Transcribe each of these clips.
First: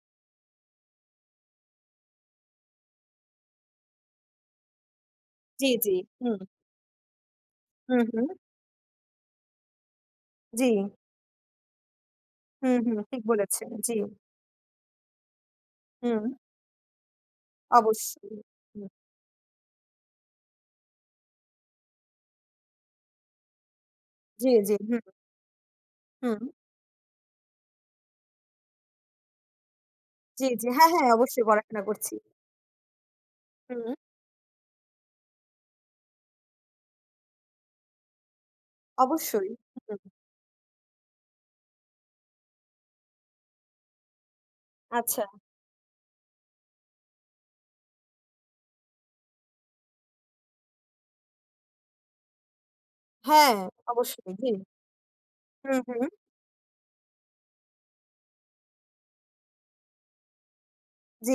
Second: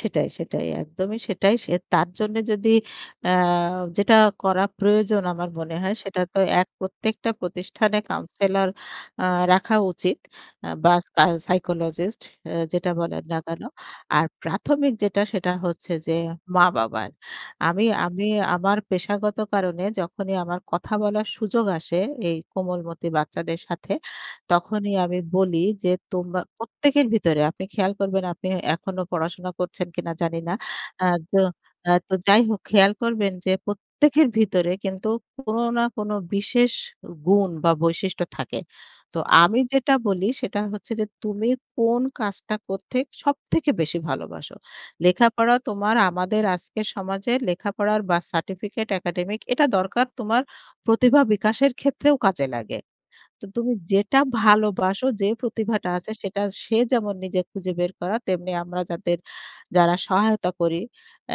সেটাই, সেটাই। একদমই সেটাই। সে তার জন্য যদি আ যেটা করা প্রয়োজন আমার জ্বী, মনে হয় জ্বী। সেটা হুম। তো এক প্রত্যেকটা প্রতিষ্ঠানে হুম, হুম। counsellor আ রাখা উচিত আ জ্বী। বা সা psychologist আ হু, যেটা হুম। বলেন ঠিক না কেন। বলেছেন, জ্বী। আর প্রাথমিক যেটা সেটা হচ্ছে যে, হুম। মা-বাবার। আমি আমি অবশ্যই। আমার হুম। পেশাগত কারণে যখনই আমার কথা বলার সুযোগ আসে এই কোমলমতি বাচ্চাদের সাথে। জ্বী, জ্বী, তখনই হুম। আমি বলি যে, তোমা হুম। প্রত্যেকের ভিতরে আপনি খেয়াল করবেন আপনি এ এখনো পড়াশোনা করছেন কিনা জানি জ্বী, না। জ্বী। হ্যাঁ, আ হ্যাঁ। তো অবশ্যই পড়াশোনা আ তো করছি। যাই হোক খেয়াল করবেন যে, হুম। প্রত্যেকের ভিতরে কিন্তু কোনো না কোনো বিশেষ উ গুণ বা বৈশিষ্ট্য থাকে। তো অবশ্যই। আমি যেটা হুম। বলি সেটা হচ্ছে যে, "তুমি কোন কাজটা করতে সবথেকে বেশি ভালোবাসো? আচ্ছা। লেখাপড়া তোমার আমাদের আজকের সমাজে লেখাপড়ার বা সার্টিফিকেট একাডেমিক এটা দরকার তোমার প্রতিভা বিকাশের ক্ষেত্রেও কাজে লাগে। তো হ্যাঁ, তুমি যেটা অবশ্যই। হুম। ভালোবাসো, যে, হুম, প্রতিভাটা হুম। আছে" সেটা সে যেমন নিজে খুঁজে বের করা তেমনি আমরা যাদের যারা সহায়তা করি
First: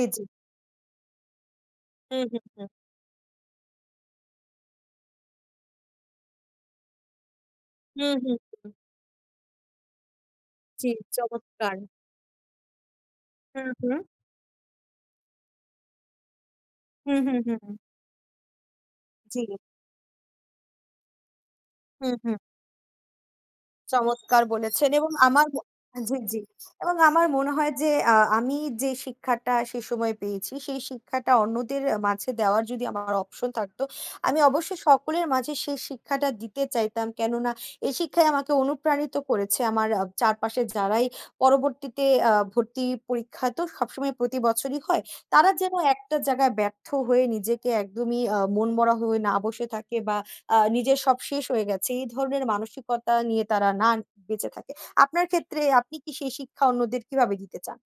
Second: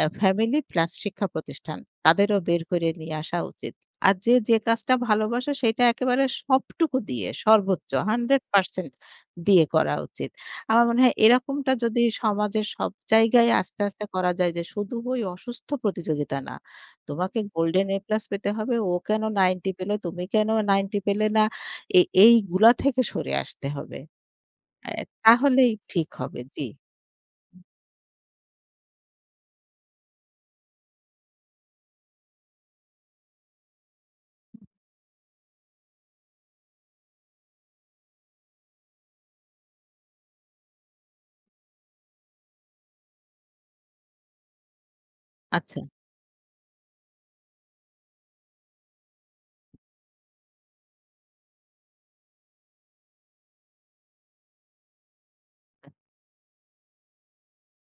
আ জ্বী। ফ্যামিলি প্লাস শিক্ষা প্রতিষ্ঠান হুম, তাদেরও হুম, বের হুম। করে নিয়ে আসা উচিত। আর যে, যে, কাজটা ভালোবাসে সেটা একেবারে সবটুকু দিয়ে সর্বোচ্চ হুম, হুম, hundred হুম। percent দিয়ে করা উচিত। আমার জ্বী। মনে হয় এরকমটা চমৎকার। যদি সমাজের সব জায়গায় হুম, আস্তে, হুম। আস্তে করা যায় যে, শুধু ওই অসুস্থ প্রতিযোগিতা না। হুম, "তোমাকে হুম, হুম, হুম। গোল্ডেন এ প্লাস পেতে হবে, ও কেন জি। 90 পেলো, তুমি কেন 90 পেলে না এ হুম, হুম। এইগুলা থেকে সরে আসতে হবে।" চমৎকার আ বলেছেন এবং আমার তাহলেই ঠিক জ্বী, হবে। জ্বী জ্বি। এবং আমার মনে হয় যে, আ আমি যে, শিক্ষাটা সে সময় পেয়েছি, সেই শিক্ষাটা অন্যদের এ মাঝে দেওয়ার যদি আমার option থাকতো আমি অবশ্যই সকলের মাঝে সেই শিক্ষাটা দিতে চাইতাম। কেননা এই শিক্ষাই আমাকে অনুপ্রাণিত করেছে। আমার আ চারপাশের যারাই পরবর্তীতে আ ভর্তি পরীক্ষা তো সবসময় প্রতিবছরই হয়। তারা যেন আচ্ছা। একটা জায়গায় ব্যর্থ হয়ে নিজেকে একদমই আ মনমরা হয়ে না বসে থাকে বা আ নিজের সব শেষ হয়ে গেছে। এই ধরনের মানসিকতা নিয়ে তারা না বেঁচে থাকে। আপনার ক্ষেত্রে আপনি কি সেই শিক্ষা অন্যদের কীভাবে দিতে চান?